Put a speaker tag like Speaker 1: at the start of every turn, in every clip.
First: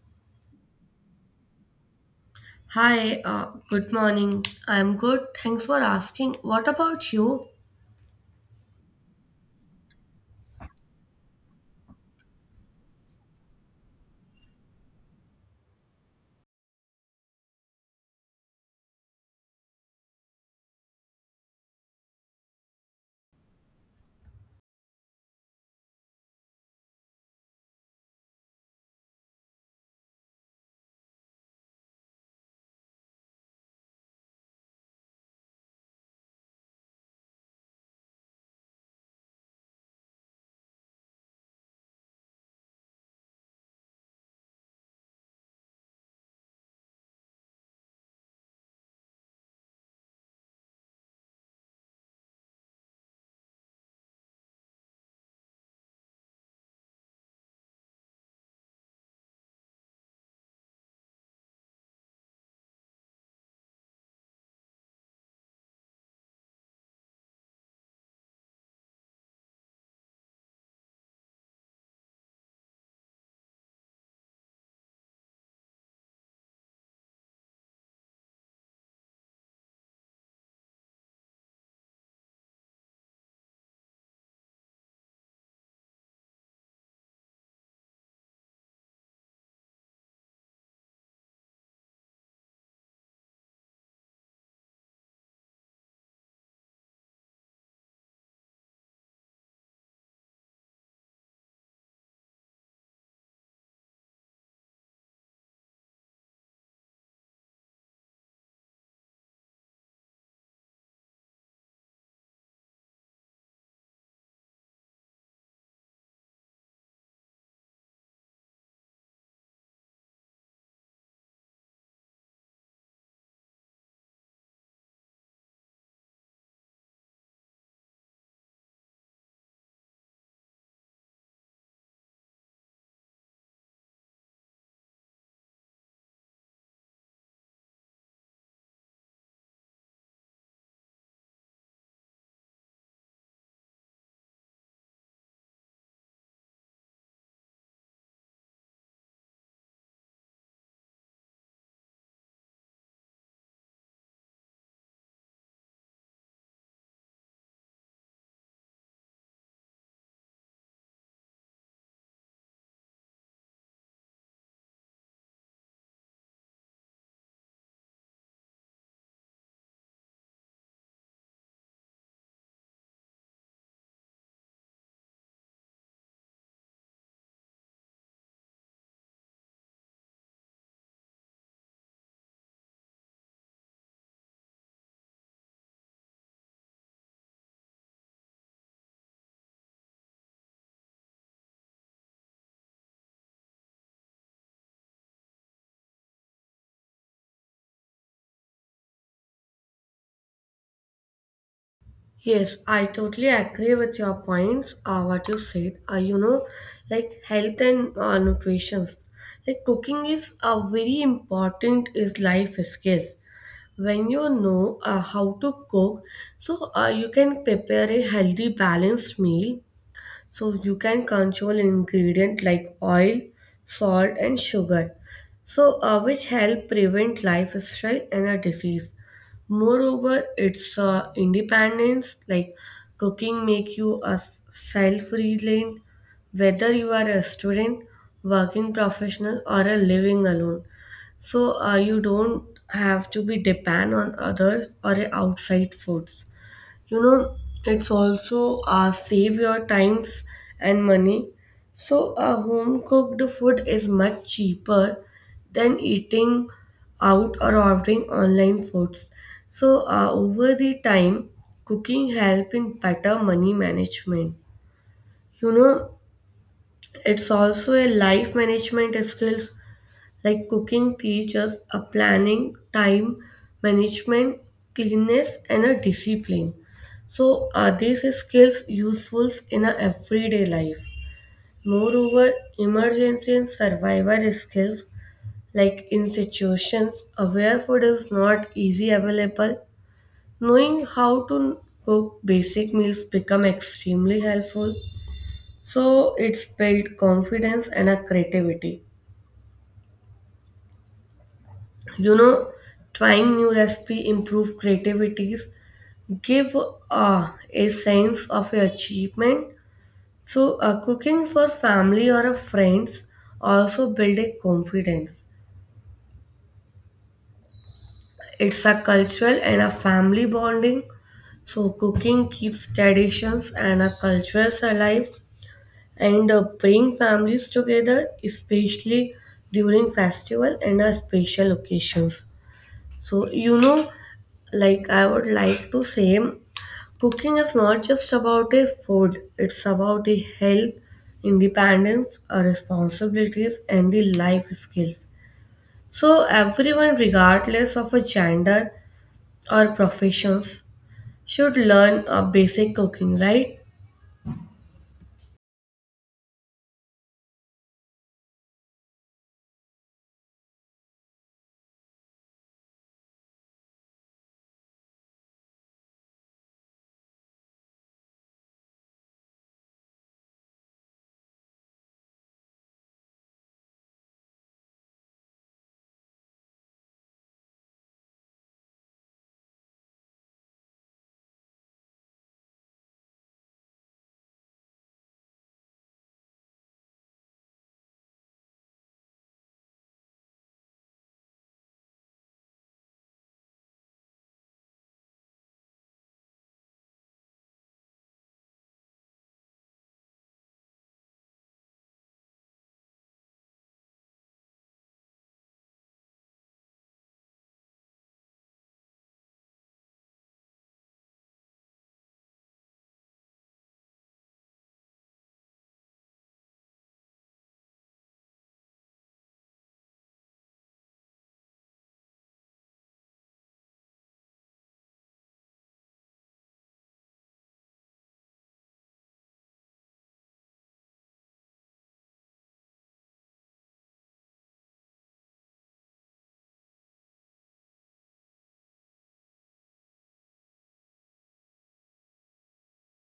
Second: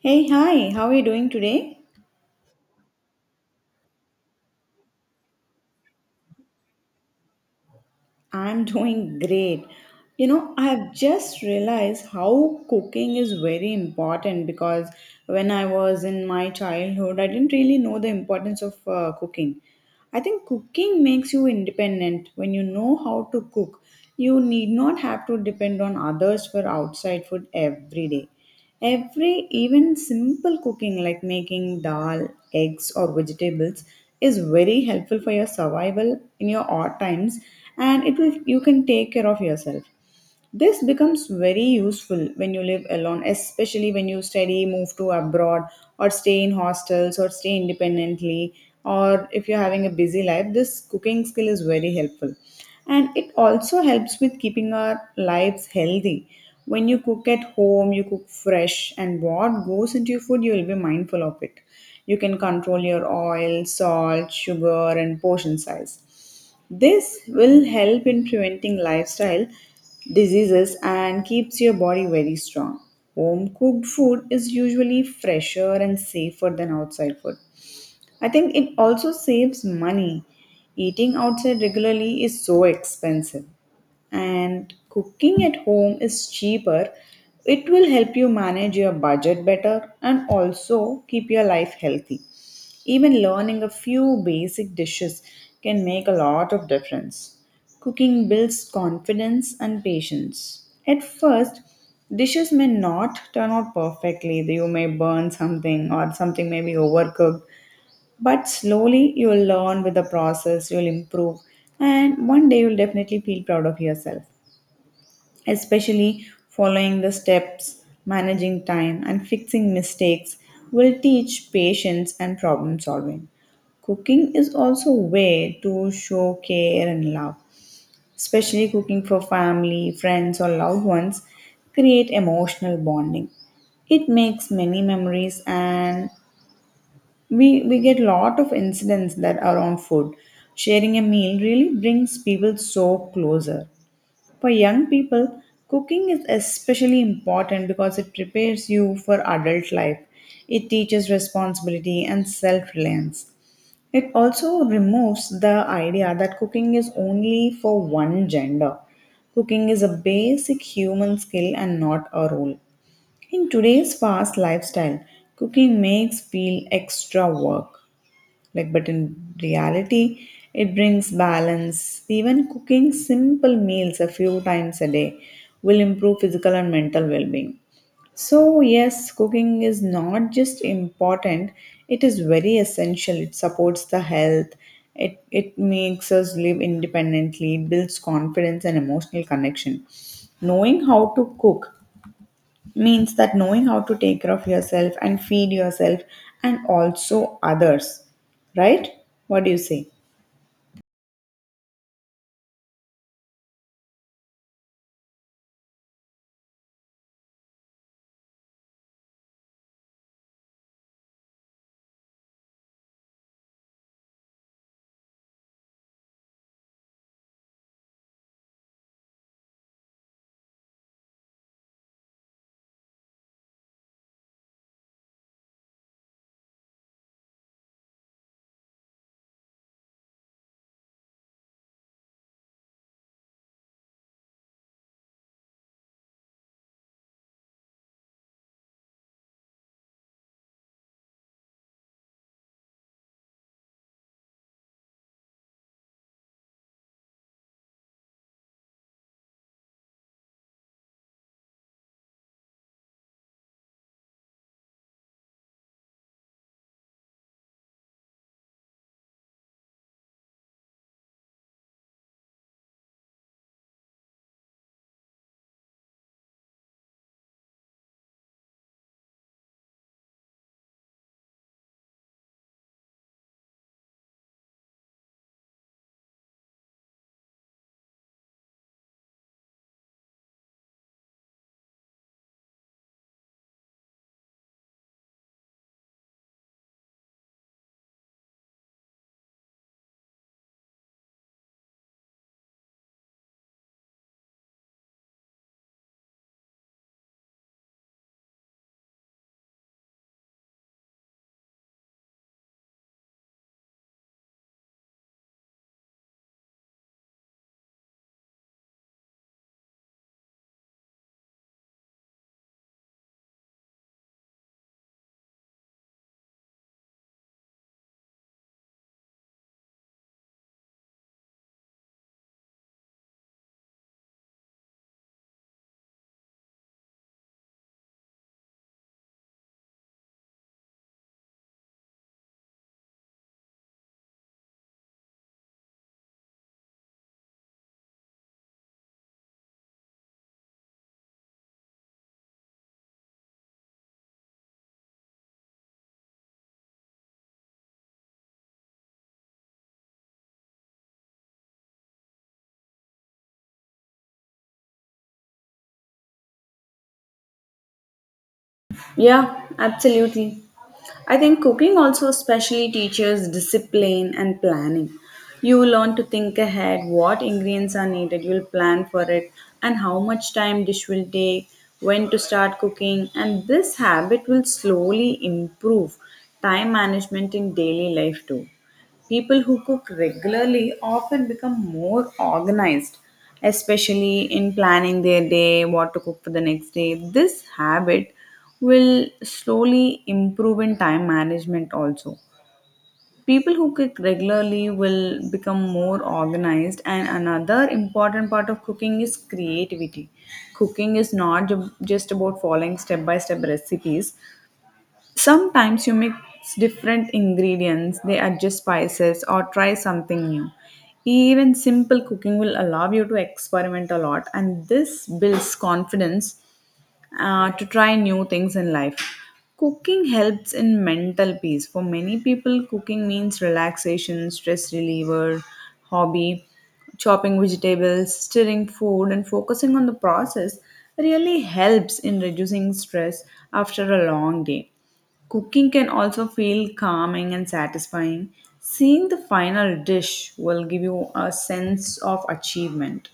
Speaker 1: Hey, hi, how are you doing today?
Speaker 2: Hi, good morning. I'm good. Thanks for asking. What about you?
Speaker 1: I'm doing great. You know, I've just realized how cooking is very important because when I was in my childhood, I didn't really know the importance of cooking. I think cooking makes you independent when you know how to cook. You need not have to depend on others for outside food every day. Even simple cooking like making dal, eggs, or vegetables is very helpful for your survival in your odd times, and it will you can take care of yourself. This becomes very useful when you live alone, especially when you study, move to abroad, or stay in hostels, or stay independently, or if you're having a busy life. This cooking skill is very helpful. And it also helps with keeping our lives healthy. When you cook at home, you cook fresh, and what goes into your food, you will be mindful of it. You can control your oil, salt, sugar, and portion size. This will help in preventing lifestyle diseases and keeps your body very strong. Home cooked food is usually fresher and safer than outside food. I think it also saves money. Eating outside regularly is so expensive, and cooking at home is cheaper. It will help you manage your budget better and also keep your life healthy. Even learning a few basic dishes can make a lot of difference. Cooking builds confidence and patience. At first, dishes may not turn out perfectly. You may burn something or something may be overcooked. But slowly, you will learn with the process, you will improve, and one day you will definitely feel proud of yourself especially following the steps, managing time, and fixing mistakes, will teach patience and problem solving. Cooking is also a way to show care and love, especially cooking for family, friends, or loved ones, create emotional bonding. It makes many memories, and we get lot of incidents that are on food. Sharing a meal really brings people so closer. For young people, cooking is especially important because it prepares you for adult life. It teaches responsibility and self reliance. It also removes the idea that cooking is only for one gender. Cooking is a basic human skill and not a role. In today's fast lifestyle, cooking makes feel extra work. Like, but in reality, it brings balance. Even cooking simple meals a few times a day will improve physical and mental well being. So, yes, cooking is not just important, it is very essential. It supports the health, it makes us live independently, it builds confidence and emotional connection. Knowing how to cook means that knowing how to take care of yourself and feed yourself and also others, right? What do you say?
Speaker 2: Yes, I totally agree with your points. What you said, like health and nutrition. Like cooking is a very important is life skills. When you know how to cook, so you can prepare a healthy, balanced meal. So you can control ingredient like oil, salt, and sugar. So which help prevent lifestyle and a disease. Moreover, it's independence like cooking make you a self-reliant, whether you are a student, working professional or a living alone. So you don't have to be depend on others or outside foods, you know. It's also save your times and money, so a home cooked food is much cheaper than eating out or ordering online foods. So over the time cooking help in better money management, you know. It's also a life management skills, like cooking teaches a planning, time management, cleanness, and a discipline. So these skills useful in a everyday life. Moreover, emergency and survival skills like in situations where food is not easy available, knowing how to cook basic meals become extremely helpful. So it's built confidence and a creativity. You know, trying new recipe improve creativities, give a sense of achievement. So cooking for family or friends also build a confidence. It's a cultural and a family bonding, so cooking keeps traditions and a cultures alive and bring families together, especially during festival and special occasions. So, you know, like I would like to say, cooking is not just about a food, it's about the health, independence, our responsibilities, and the life skills. So, everyone, regardless of a gender or professions, should learn a basic cooking, right?
Speaker 1: Yeah, absolutely. I think cooking also especially teaches discipline and planning. You will learn to think ahead, what ingredients are needed, you'll plan for it, and how much time dish will take, when to start cooking, and this habit will slowly improve time management in daily life too. People who cook regularly often become more organized, especially in planning their day, what to cook for the next day. This habit will slowly improve in time management also. People who cook regularly will become more organized, and another important part of cooking is creativity. Cooking is not just about following step by step recipes. Sometimes you mix different ingredients, they adjust spices, or try something new. Even simple cooking will allow you to experiment a lot, and this builds confidence to try new things in life. Cooking helps in mental peace. For many people, cooking means relaxation, stress reliever, hobby, chopping vegetables, stirring food, and focusing on the process really helps in reducing stress after a long day. Cooking can also feel calming and satisfying. Seeing the final dish will give you a sense of achievement.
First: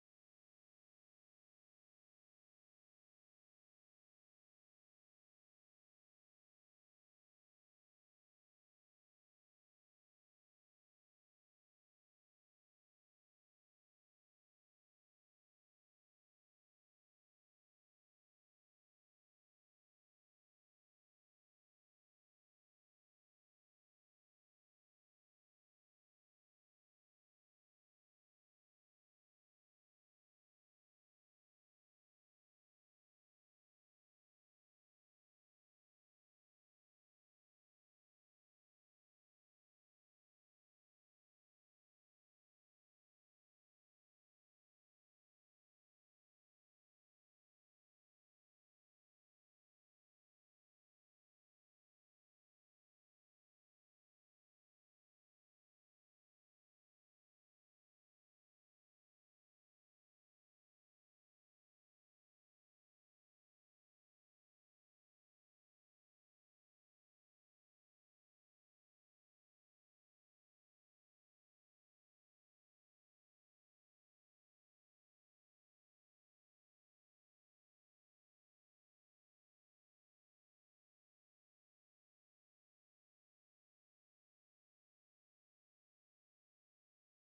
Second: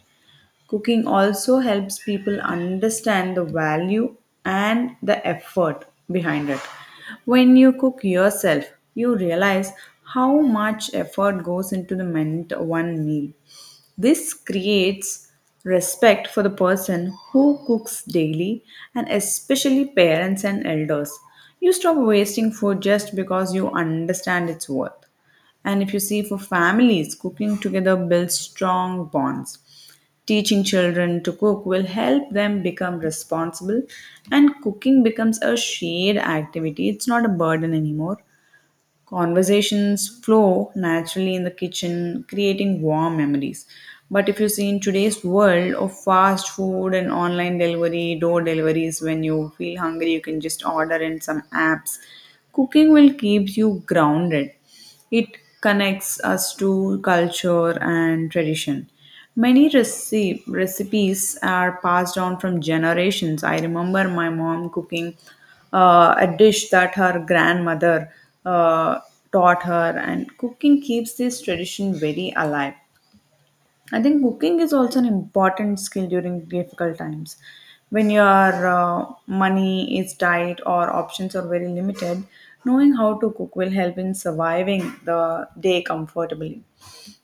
Speaker 1: Cooking also helps people understand the value and the effort behind it. When you cook yourself, you realize how much effort goes into the meant one meal. This creates respect for the person who cooks daily and especially parents and elders. You stop wasting food just because you understand its worth. And if you see for families, cooking together builds strong bonds. Teaching children to cook will help them become responsible, and cooking becomes a shared activity. It's not a burden anymore. Conversations flow naturally in the kitchen, creating warm memories. But if you see in today's world of fast food and online delivery, door deliveries, when you feel hungry, you can just order in some apps. Cooking will keep you grounded, it connects us to culture and tradition. Many recipes are passed on from generations. I remember my mom cooking a dish that her grandmother uh, taught her, and cooking keeps this tradition very alive. I think cooking is also an important skill during difficult times. When your money is tight or options are very limited, knowing how to cook will help in surviving the day comfortably.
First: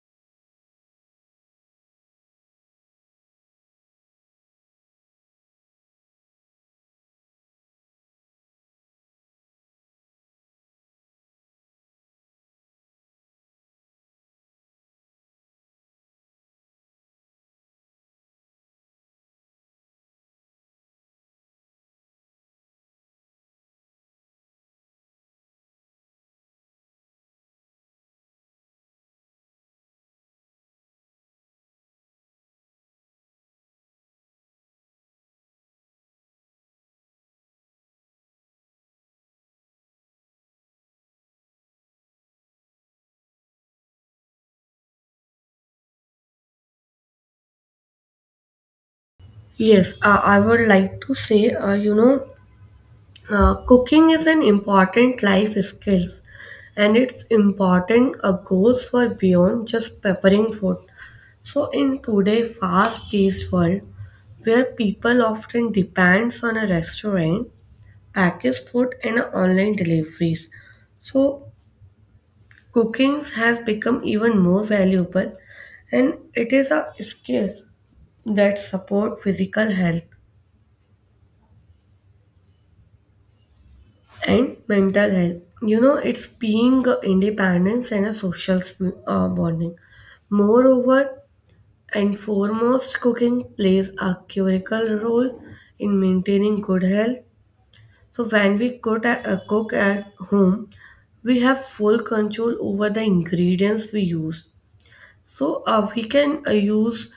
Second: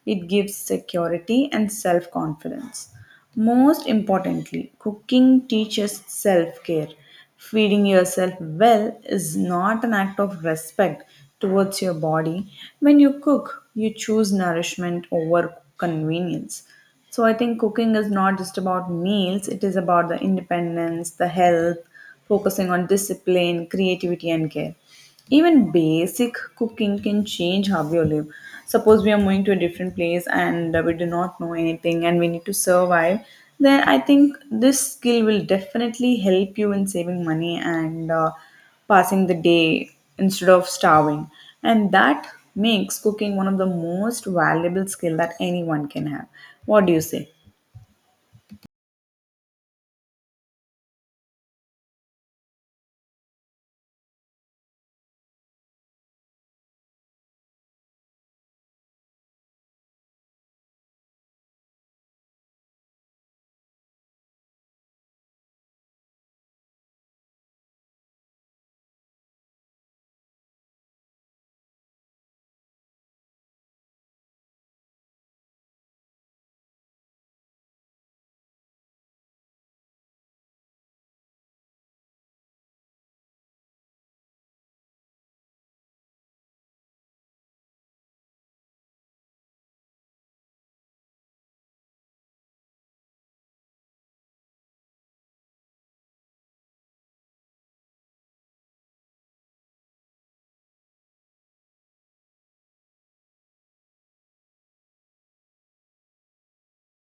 Speaker 1: It gives security and self confidence. Most importantly, cooking teaches self care. Feeding yourself well is not an act of respect towards your body. When you cook, you choose nourishment over convenience. So I think cooking is not just about meals, it is about the independence, the health, focusing on discipline, creativity, and care. Even basic cooking can change how we live. Suppose we are moving to a different place and we do not know anything and we need to survive, then I think this skill will definitely help you in saving money and passing the day instead of starving. And that makes cooking one of the most valuable skill that anyone can have. What do you say?
Speaker 2: Yes, I would like to say, cooking is an important life skill, and it's important goes for beyond just preparing food. So in today fast-paced world where people often depends on a restaurant, packaged food and online deliveries. So cooking has become even more valuable, and it is a skill that support physical health and mental health. You know, it's being a independence and a social bonding. Moreover, and foremost, cooking plays a critical role in maintaining good health. So, when we cook at home, we have full control over the ingredients we use. So, we can use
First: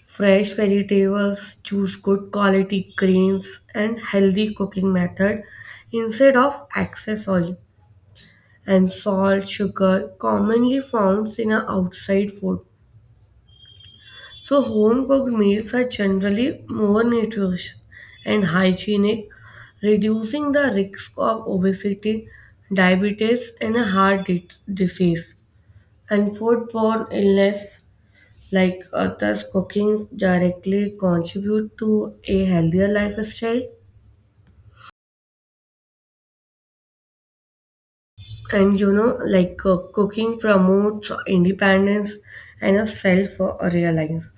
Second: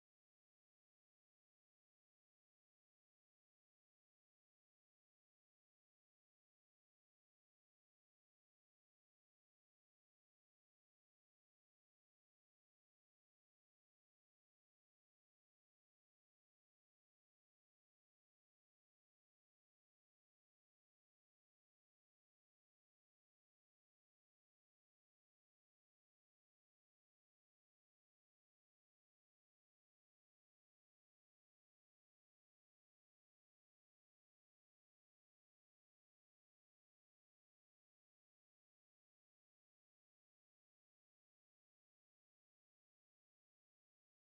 Speaker 2: fresh vegetables, choose good quality grains, and healthy cooking method instead of excess oil and salt, sugar commonly found in our outside food. So home cooked meals are generally more nutritious and hygienic, reducing the risk of obesity, diabetes, and a heart disease. And foodborne illness like others cooking directly contribute to a healthier lifestyle. And, you know, like cooking promotes independence and a self reliance.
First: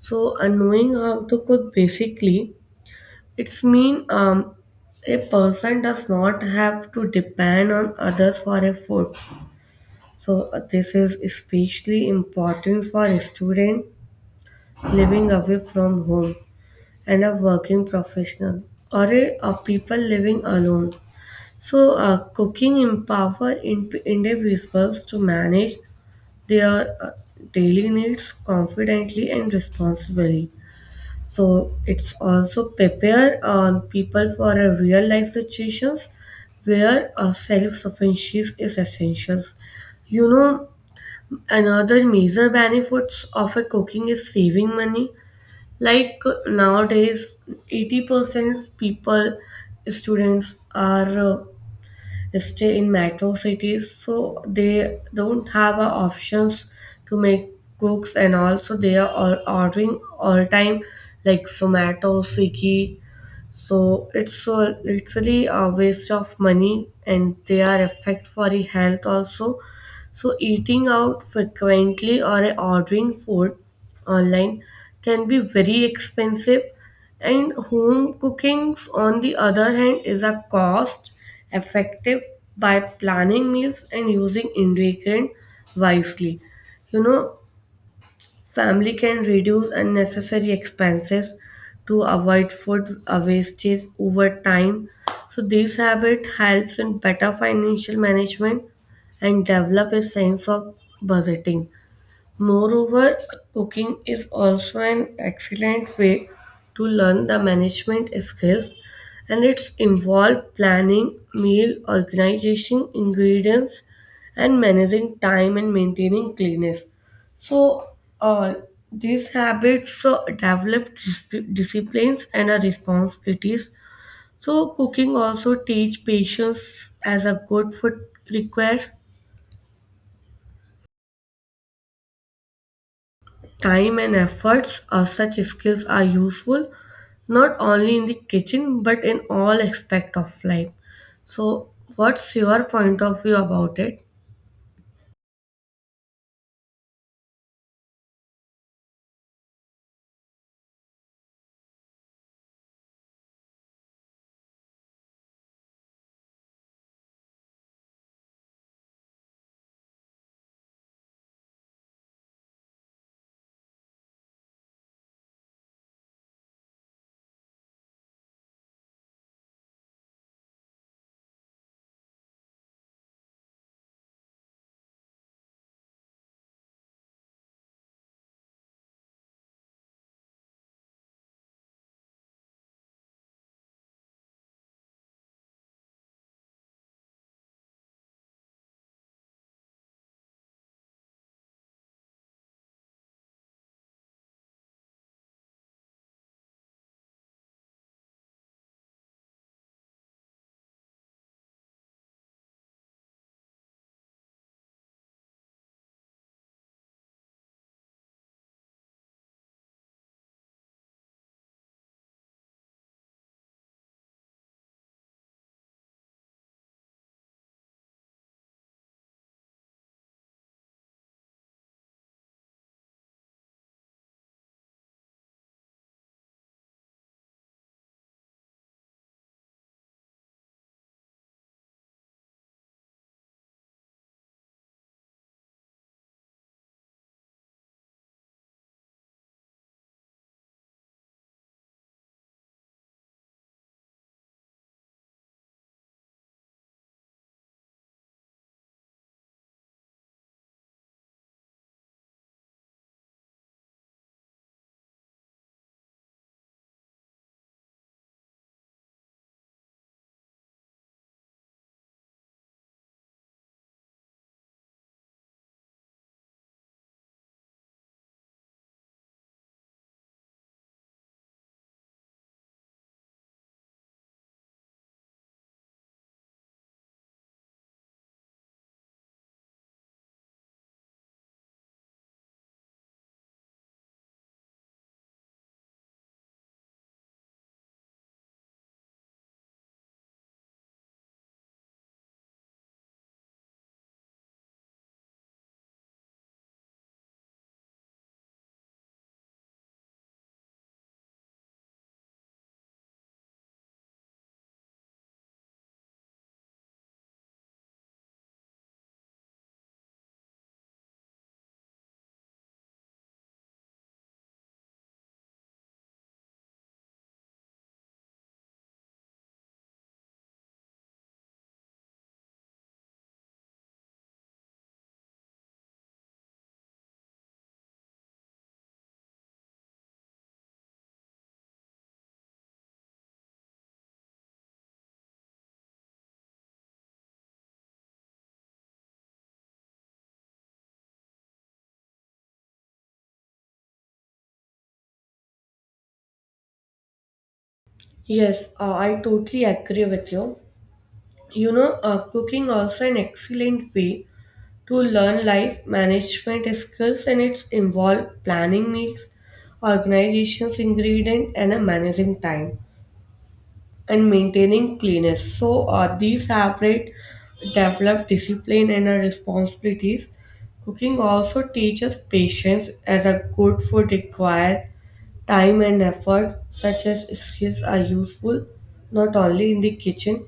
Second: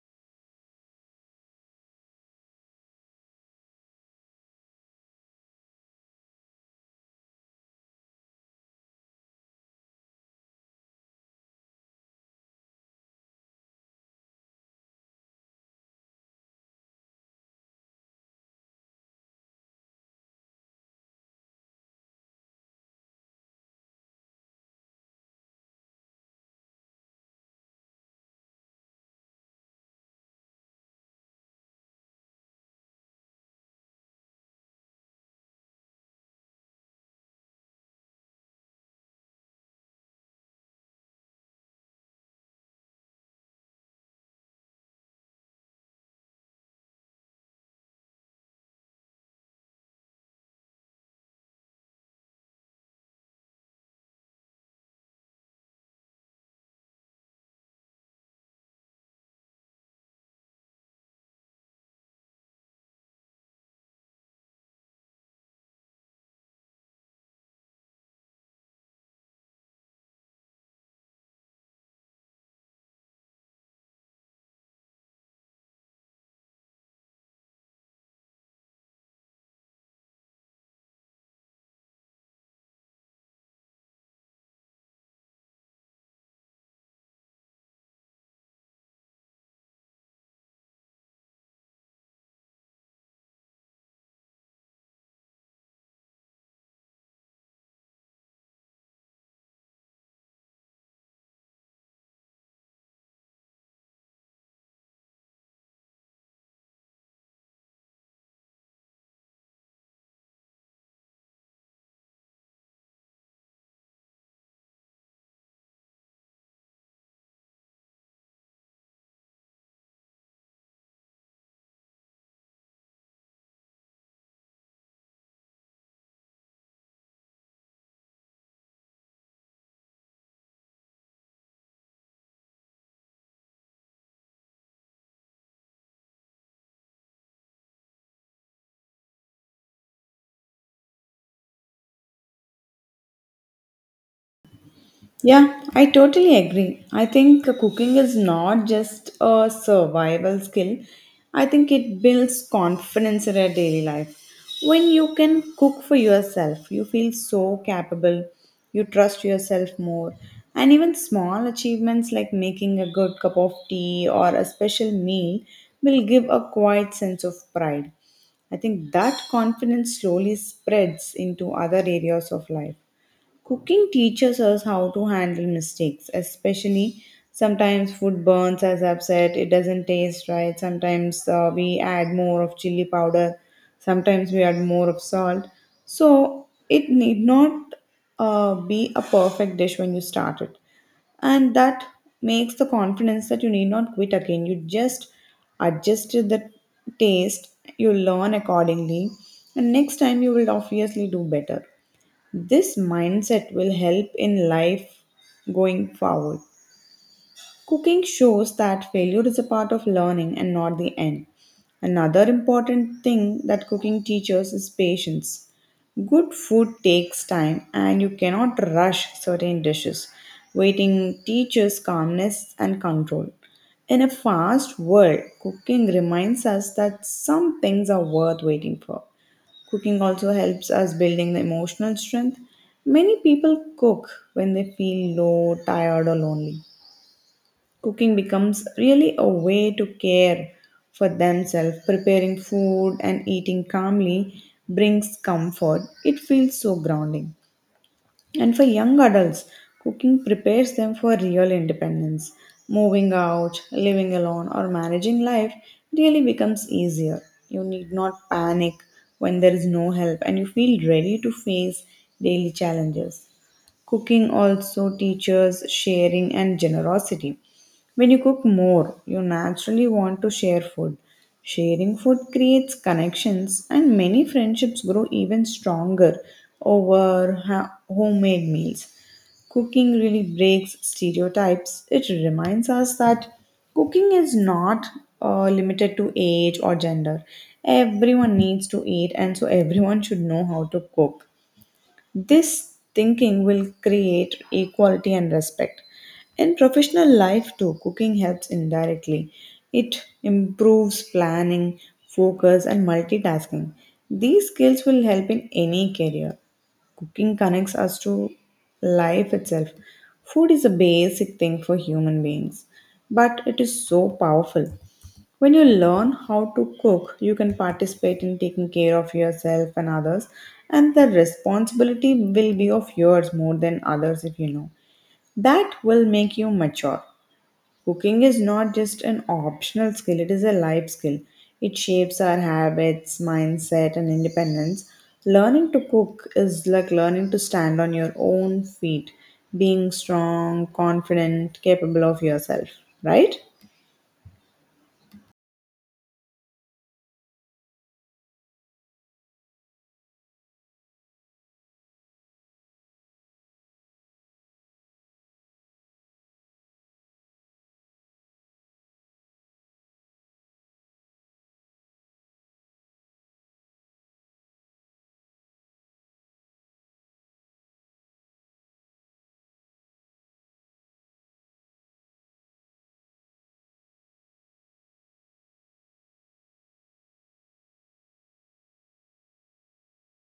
Speaker 2: So knowing how to cook basically, it's mean a person does not have to depend on others for a food. So this is especially important for a student living away from home, and a working professional or a people living alone. So cooking empower individuals to manage their daily needs confidently and responsibly. So it's also prepare people for a real life situations where a self sufficiency is essential. You know, another major benefits of a cooking is saving money. Like nowadays, 80% people, students are stay in metro cities, so they don't have options to make cooks, and also they are all ordering all time, like Zomato, Swiggy. So it's so literally a waste of money and they are effect for the health also. So eating out frequently or ordering food online can be very expensive, and home cooking, on the other hand, is a cost effective by planning meals and using ingredients wisely. You know, family can reduce unnecessary expenses to avoid food wastage over time. So this habit helps in better financial management and develop a sense of budgeting. Moreover, cooking is also an excellent way to learn the management skills, and it's involved planning, meal organization, ingredients, and managing time and maintaining cleanness. So, uh, these habits develop disciplines and responsibilities. So, cooking also teach patience as a good food requires time and efforts of such skills are useful not only in the kitchen but in all aspect of life. So, what's your point of view about it?
Speaker 1: Yeah, I totally agree. I think cooking is not just a survival skill. I think it builds confidence in our daily life. When you can cook for yourself, you feel so capable, you trust yourself more. And even small achievements like making a good cup of tea or a special meal will give a quiet sense of pride. I think that confidence slowly spreads into other areas of life. Cooking teaches us how to handle mistakes, especially sometimes food burns, as I've said, it doesn't taste right. Sometimes we add more of chili powder, sometimes we add more of salt. So it need not be a perfect dish when you start it. And that makes the confidence that you need not quit again. You just adjust the taste, you learn accordingly, and next time you will obviously do better. This mindset will help in life going forward. Cooking shows that failure is a part of learning and not the end. Another important thing that cooking teaches is patience. Good food takes time and you cannot rush certain dishes. Waiting teaches calmness and control. In a fast world, cooking reminds us that some things are worth waiting for. Cooking also helps us building the emotional strength. Many people cook when they feel low, tired, or lonely. Cooking becomes really a way to care for themselves. Preparing food and eating calmly brings comfort. It feels so grounding. And for young adults, cooking prepares them for real independence. Moving out, living alone, or managing life really becomes easier. You need not panic when there is no help and you feel ready to face daily challenges. Cooking also teaches sharing and generosity. When you cook more, you naturally want to share food. Sharing food creates connections, and many friendships grow even stronger over homemade meals. Cooking really breaks stereotypes. It reminds us that cooking is not limited to age or gender. Everyone needs to eat, and so everyone should know how to cook. This thinking will create equality and respect. In professional life, too, cooking helps indirectly. It improves planning, focus, and multitasking. These skills will help in any career. Cooking connects us to life itself. Food is a basic thing for human beings, but it is so powerful. When you learn how to cook, you can participate in taking care of yourself and others, and the responsibility will be of yours more than others if you know. That will make you mature. Cooking is not just an optional skill, it is a life skill. It shapes our habits, mindset, and independence. Learning to cook is like learning to stand on your own feet, being strong, confident, capable of yourself, right?
Speaker 2: Yes, I totally agree with you. You know, cooking also an excellent way to learn life management skills, and it's involve planning meals, organizations, ingredient, and managing time and maintaining cleanness. So these separate develop discipline and responsibilities. Cooking also teaches patience as a good food requires time and effort such as skills are useful not only in the kitchen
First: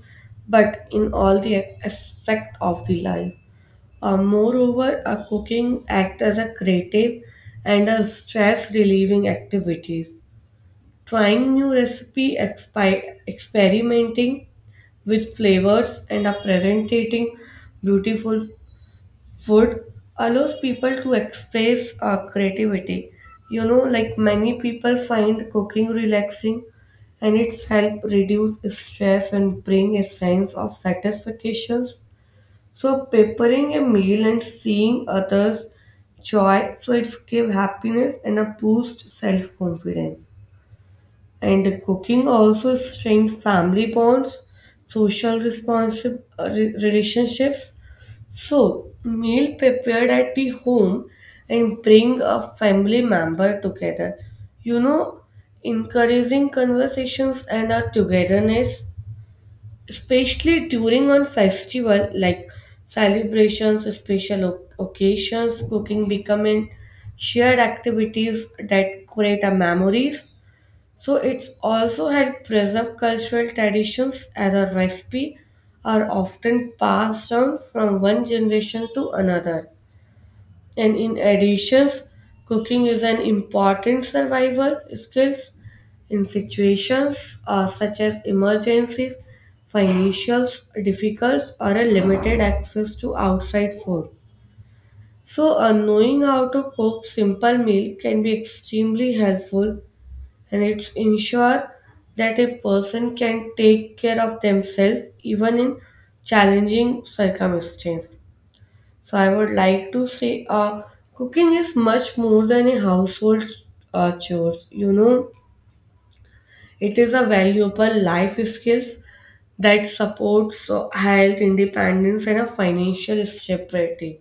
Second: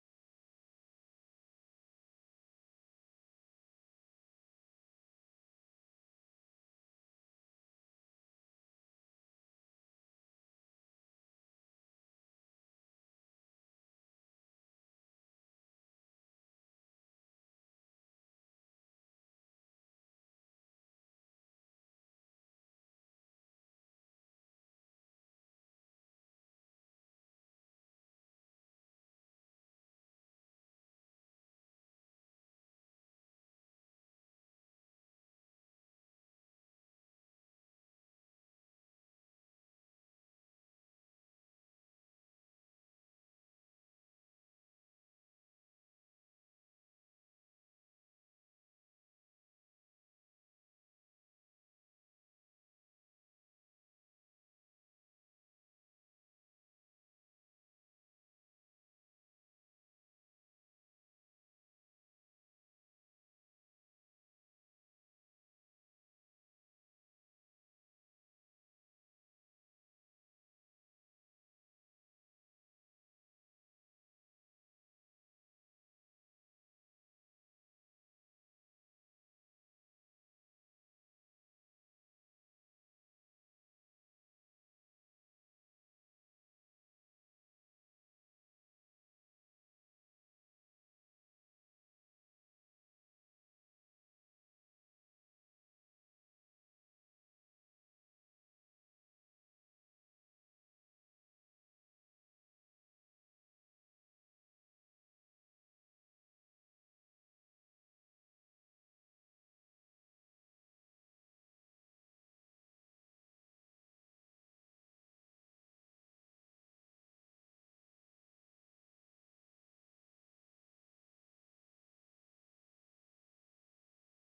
Speaker 2: but in all the aspect of the life. Moreover, a cooking act as a creative and a stress relieving activities, trying new recipe, experimenting with flavors, and are presenting beautiful food allows people to express creativity. You know, like many people find cooking relaxing, and it's help reduce stress and bring a sense of satisfaction. So preparing a meal and seeing others joy, so it's give happiness and a boost self confidence. And cooking also strengthens family bonds, social relationships. So, meal prepared at the home and bring a family member together. You know, encouraging conversations and a togetherness, especially during on festival like celebrations, special occasions, cooking becoming shared activities that create a memories. So it's also helped preserve cultural traditions as our recipe are often passed down from one generation to another. And in addition, cooking is an important survival skill in situations such as emergencies, financial difficulties, or a limited access to outside food. So, knowing how to cook simple meal can be extremely helpful and it's ensure that a person can take care of themselves even in challenging circumstances. So I would like to say, cooking is much more than a household chores. You know, it is a valuable life skills that supports health, independence, and a financial stability.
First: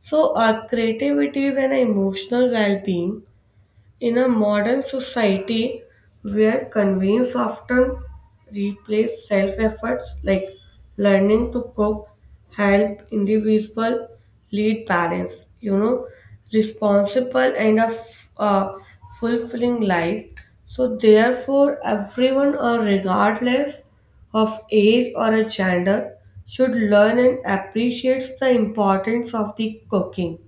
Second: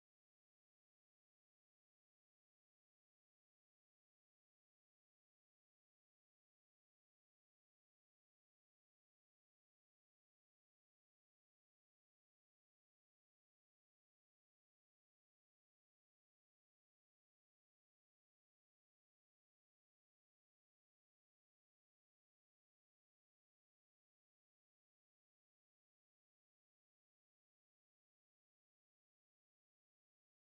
Speaker 2: So, creativity and emotional well-being in a modern society where convenience often replaces self efforts, like learning to cook, help individual lead balance, you know, responsible and a fulfilling life. So, therefore, everyone, regardless of age or a gender, should learn and appreciate the importance of the cooking.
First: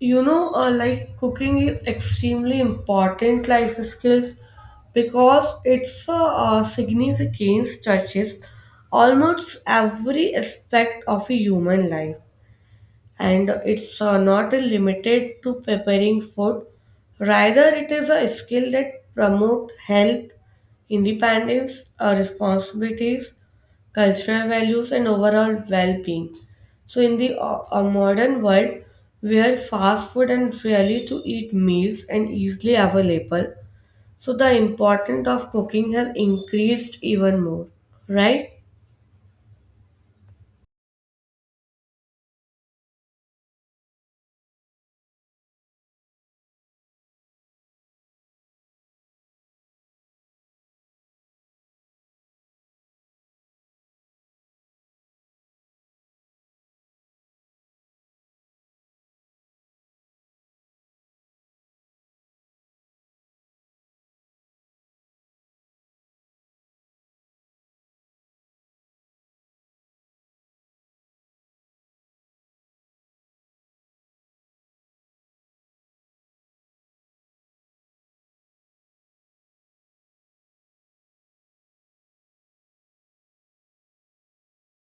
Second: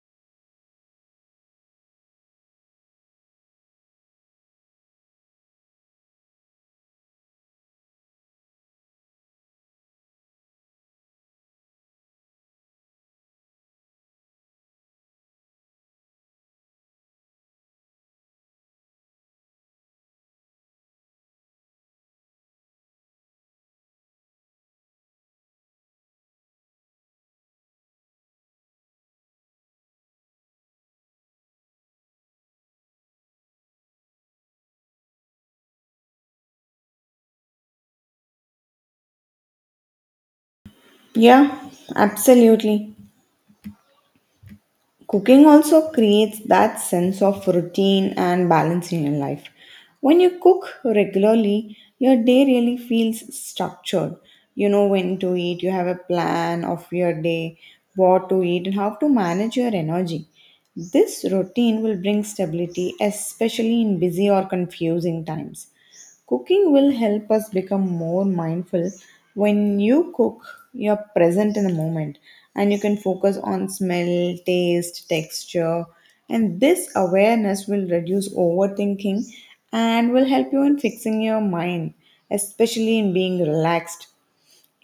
Speaker 2: You know, like cooking is extremely important life skills because it's significance touches almost every aspect of a human life, and it's not limited to preparing food, rather it is a skill that promote health, independence, responsibilities, cultural values and overall well-being. So in the modern world, where fast food and rarely to eat meals and easily available, so the importance of cooking has increased even more, right?
Speaker 1: Yeah, absolutely. Cooking also creates that sense of routine and balance in your life. When you cook regularly, your day really feels structured. You know when to eat, you have a plan of your day, what to eat, and how to manage your energy. This routine will bring stability, especially in busy or confusing times. Cooking will help us become more mindful. When you cook, you're present in the moment and you can focus on smell, taste, texture. And this awareness will reduce overthinking and will help you in fixing your mind, especially in being relaxed.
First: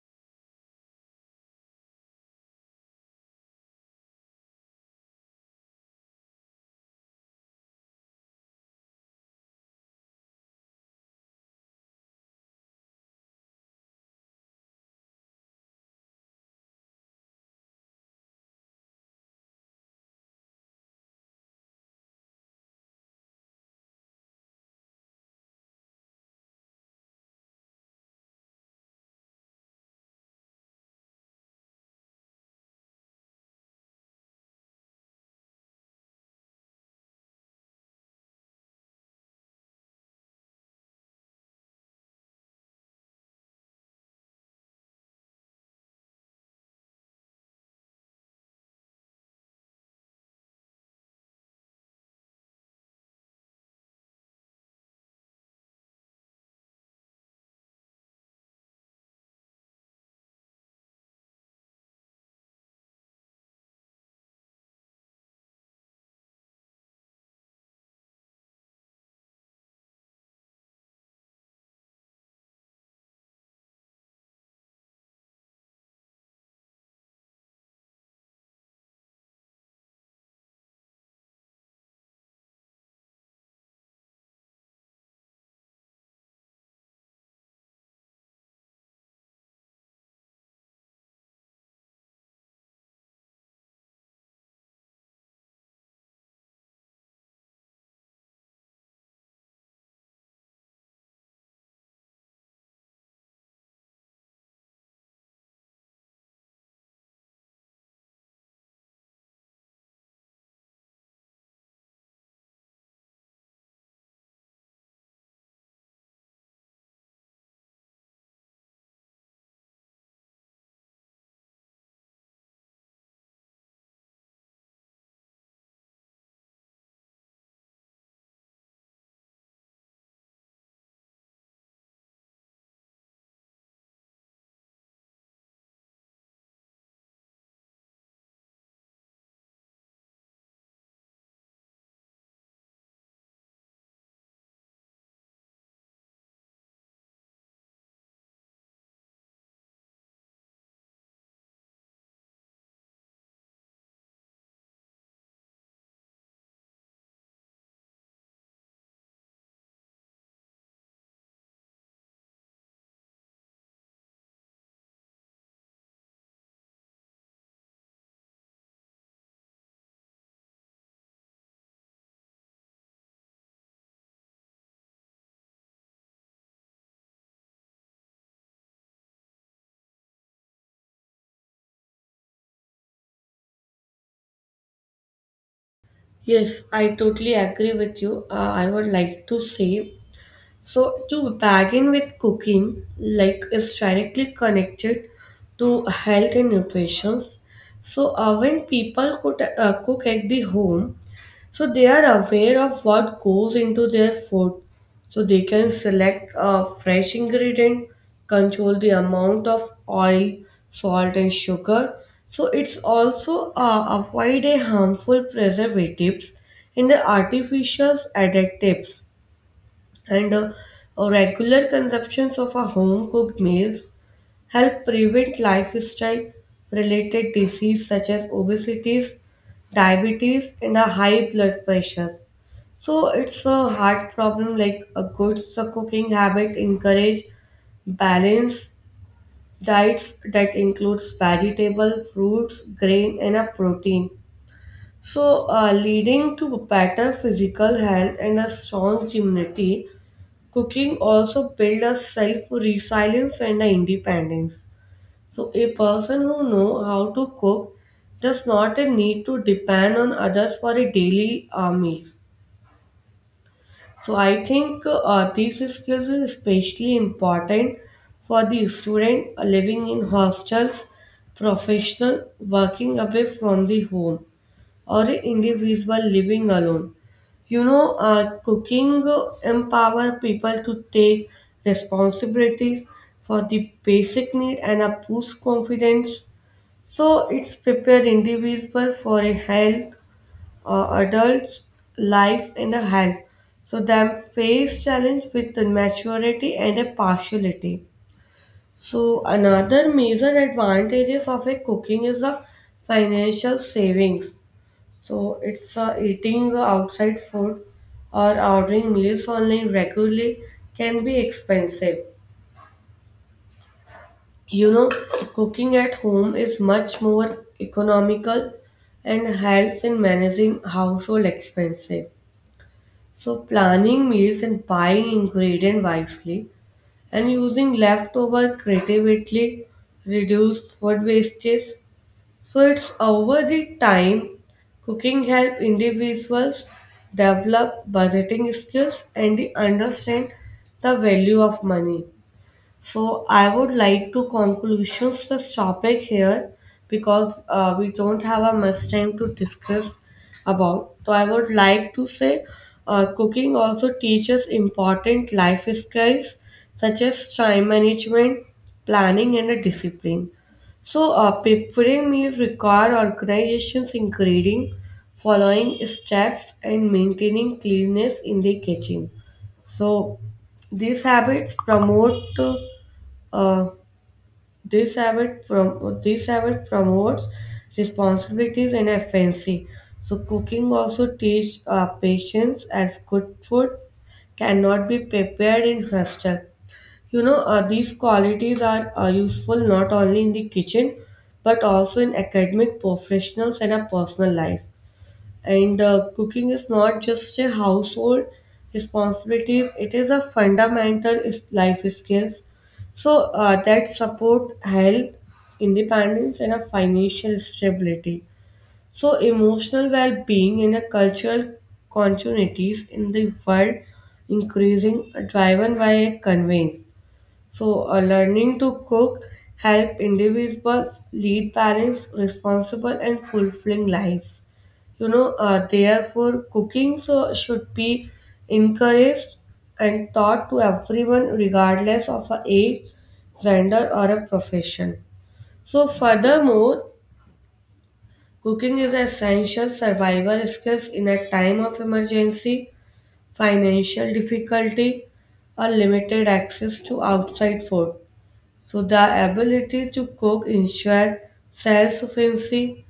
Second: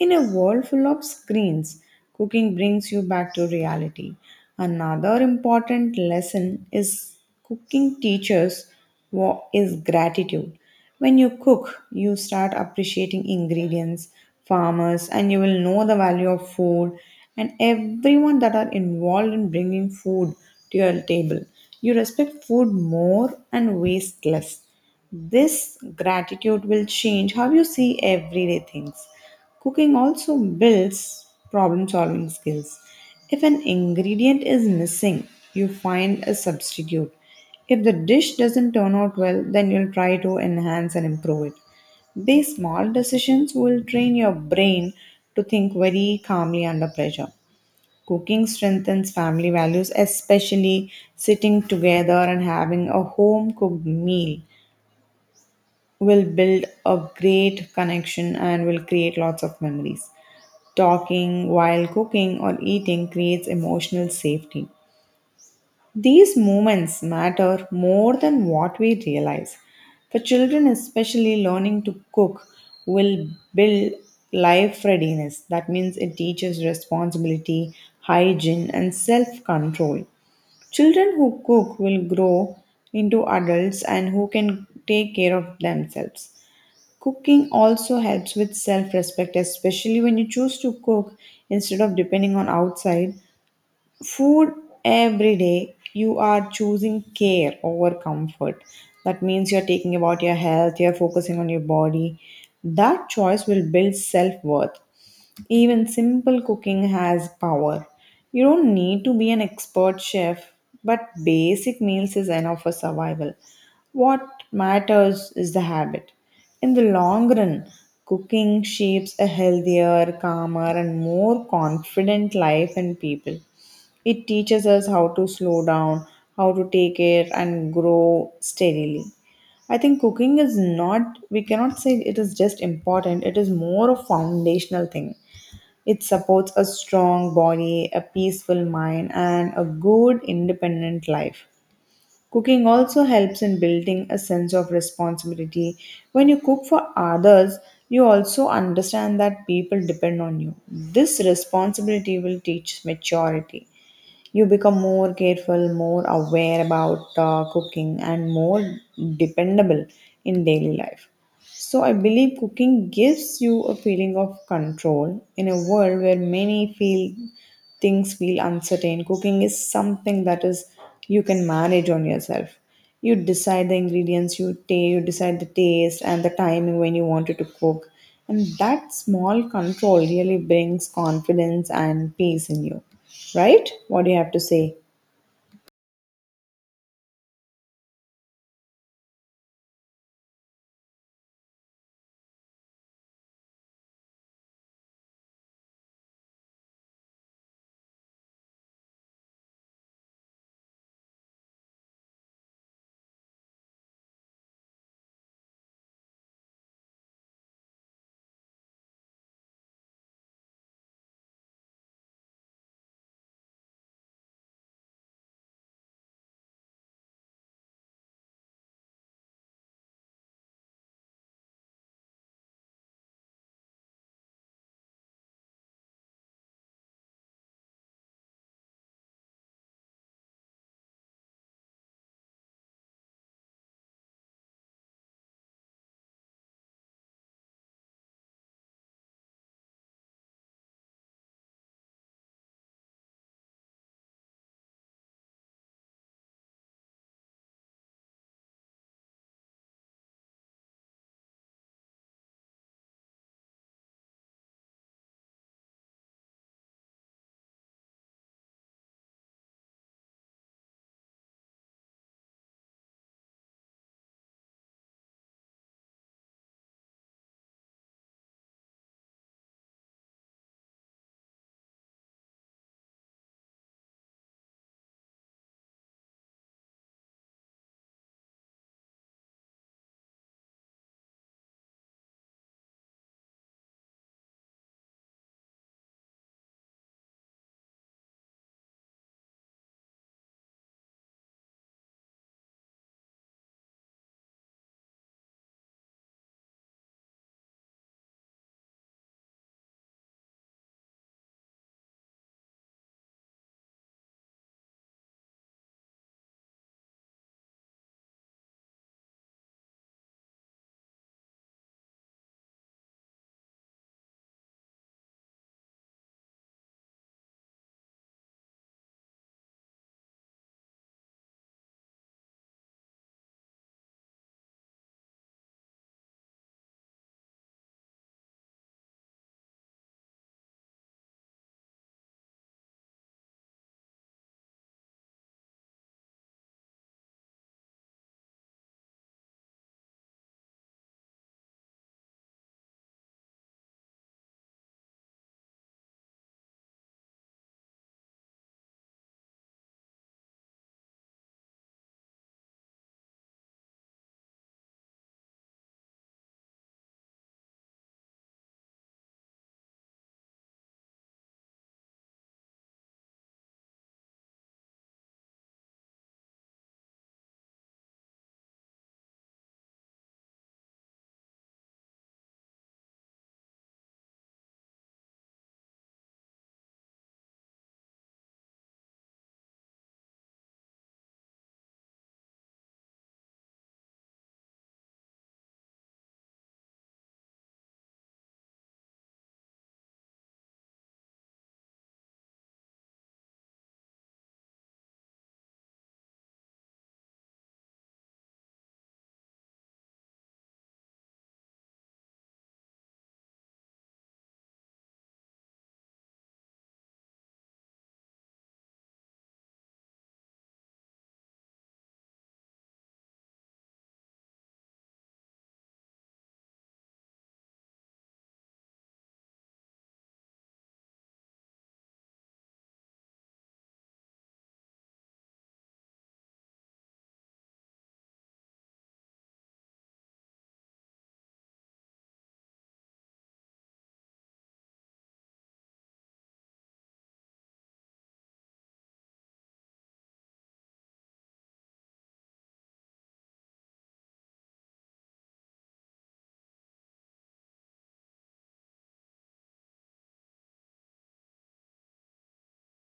Speaker 1: In a world full of screens, cooking brings you back to reality. Another important lesson is cooking teaches what is gratitude. When you cook, you start appreciating ingredients, farmers, and you will know the value of food and everyone that are involved in bringing food to your table. You respect food more and waste less. This gratitude will change how you see everyday things. Cooking also builds problem solving skills. If an ingredient is missing, you find a substitute. If the dish doesn't turn out well, then you'll try to enhance and improve it. These small decisions will train your brain to think very calmly under pressure. Cooking strengthens family values, especially sitting together and having a home cooked meal will build a great connection and will create lots of memories. Talking while cooking or eating creates emotional safety. These moments matter more than what we realize. For children, especially, learning to cook will build life readiness. That means it teaches responsibility, hygiene, and self control. Children who cook will grow into adults and who can take care of themselves. Cooking also helps with self respect, especially when you choose to cook instead of depending on outside. Food every day, you are choosing care over comfort. That means you're taking about your health, you're focusing on your body. That choice will build self worth. Even simple cooking has power. You don't need to be an expert chef, but basic meals is enough for survival. What matters is the habit. In the long run, cooking shapes a healthier, calmer, and more confident life in people. It teaches us how to slow down, how to take care, and grow steadily. I think cooking is not, we cannot say it is just important, it is more a foundational thing. It supports a strong body, a peaceful mind, and a good independent life. Cooking also helps in building a sense of responsibility. When you cook for others, you also understand that people depend on you. This responsibility will teach maturity, you become more careful, more aware about cooking, and more dependable in daily life. So, I believe cooking gives you a feeling of control in a world where many feel things feel uncertain. Cooking is something that is you can manage on yourself. You decide the ingredients, you decide the taste and the timing when you wanted to cook. And that small control really brings confidence and peace in you. Right? What do you have to say?
Speaker 2: Yes, I totally agree with you. I would like to say, so, to begin with, cooking like is directly connected to health and nutrition. So, when people cook, cook at the home, so they are aware of what goes into their food. So they can select a fresh ingredient, control the amount of oil, salt, and sugar. So it's also avoid a harmful preservatives and the artificial additives, and regular consumptions of a home cooked meals help prevent lifestyle related disease such as obesities, diabetes and a high blood pressures. So it's a heart problem, like a good cooking habit encourage balanced diets that includes vegetable fruits grain and a protein, so leading to better physical health and a strong immunity. Cooking also builds a self resilience and a independence. So a person who know how to cook does not a need to depend on others for a daily meals. So I think these skills are especially important for the student living in hostels, professional working away from the home, or individual living alone. You know, cooking empower people to take responsibilities for the basic need and a boost confidence. So it's prepare individual for a health adult's life and a health. So them face challenge with the maturity and a partiality. So another major advantages of a cooking is the financial savings. So it's eating outside food or ordering meals online regularly can be expensive. You know, cooking at home is much more economical and helps in managing household expenses. So planning meals and buying ingredients wisely and using leftover creatively reduce food wastage. So it's over the time cooking help individuals develop budgeting skills and they understand the value of money. So I would like to conclusions this topic here because we don't have a much time to discuss about. So I would like to say, cooking also teaches important life skills such as time management, planning and a discipline. So preparing meals require organizations including following steps and maintaining cleanness in the kitchen. So these habits promote uh, this habit promotes responsibilities and efficiency. So cooking also teach patience as good food cannot be prepared in hostel. You know, these qualities are useful not only in the kitchen but also in academic, professionals, and a personal life. And cooking is not just a household responsibility, it is a fundamental life skills. So that support health, independence, and a financial stability. So emotional well-being in a cultural continuities in the world increasing are driven by a conveyance. So learning to cook help individuals lead balanced, responsible, and fulfilling lives. You know, therefore cooking so should be encouraged and taught to everyone, regardless of a age, gender or a profession. So furthermore, cooking is an essential survival skills in a time of emergency, financial difficulty or limited access to outside food. So the ability to cook ensure self-sufficiency.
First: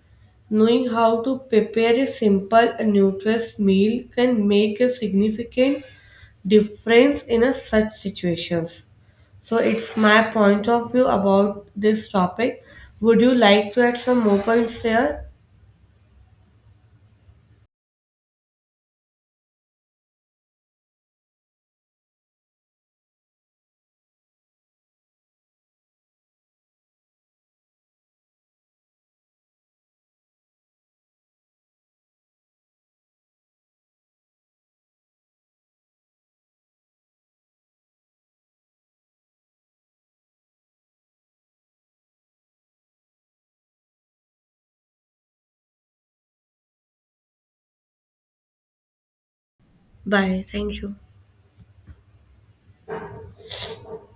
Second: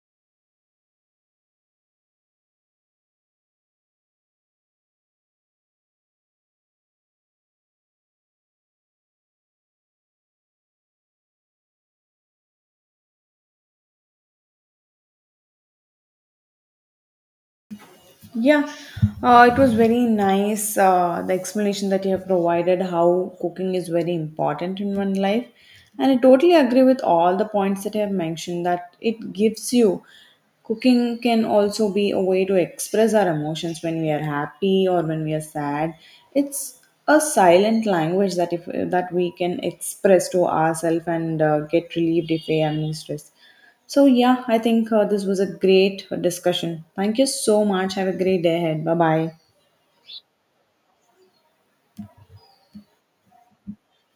Speaker 2: Knowing how to prepare a simple and nutritious meal can make a significant difference in a such situations. So it's my point of view about this topic. Would you like to add some more points there?
Speaker 1: Yeah, it was very nice. The explanation that you have provided how cooking is very important in one life, and I totally agree with all the points that you have mentioned. That it gives you cooking can also be a way to express our emotions when we are happy or when we are sad. It's a silent language that if that we can express to ourselves and get relieved if we are under stress. So, yeah, I think this was a great discussion. Thank you so much. Have a great day ahead. Bye bye.
Speaker 2: Bye. Thank you.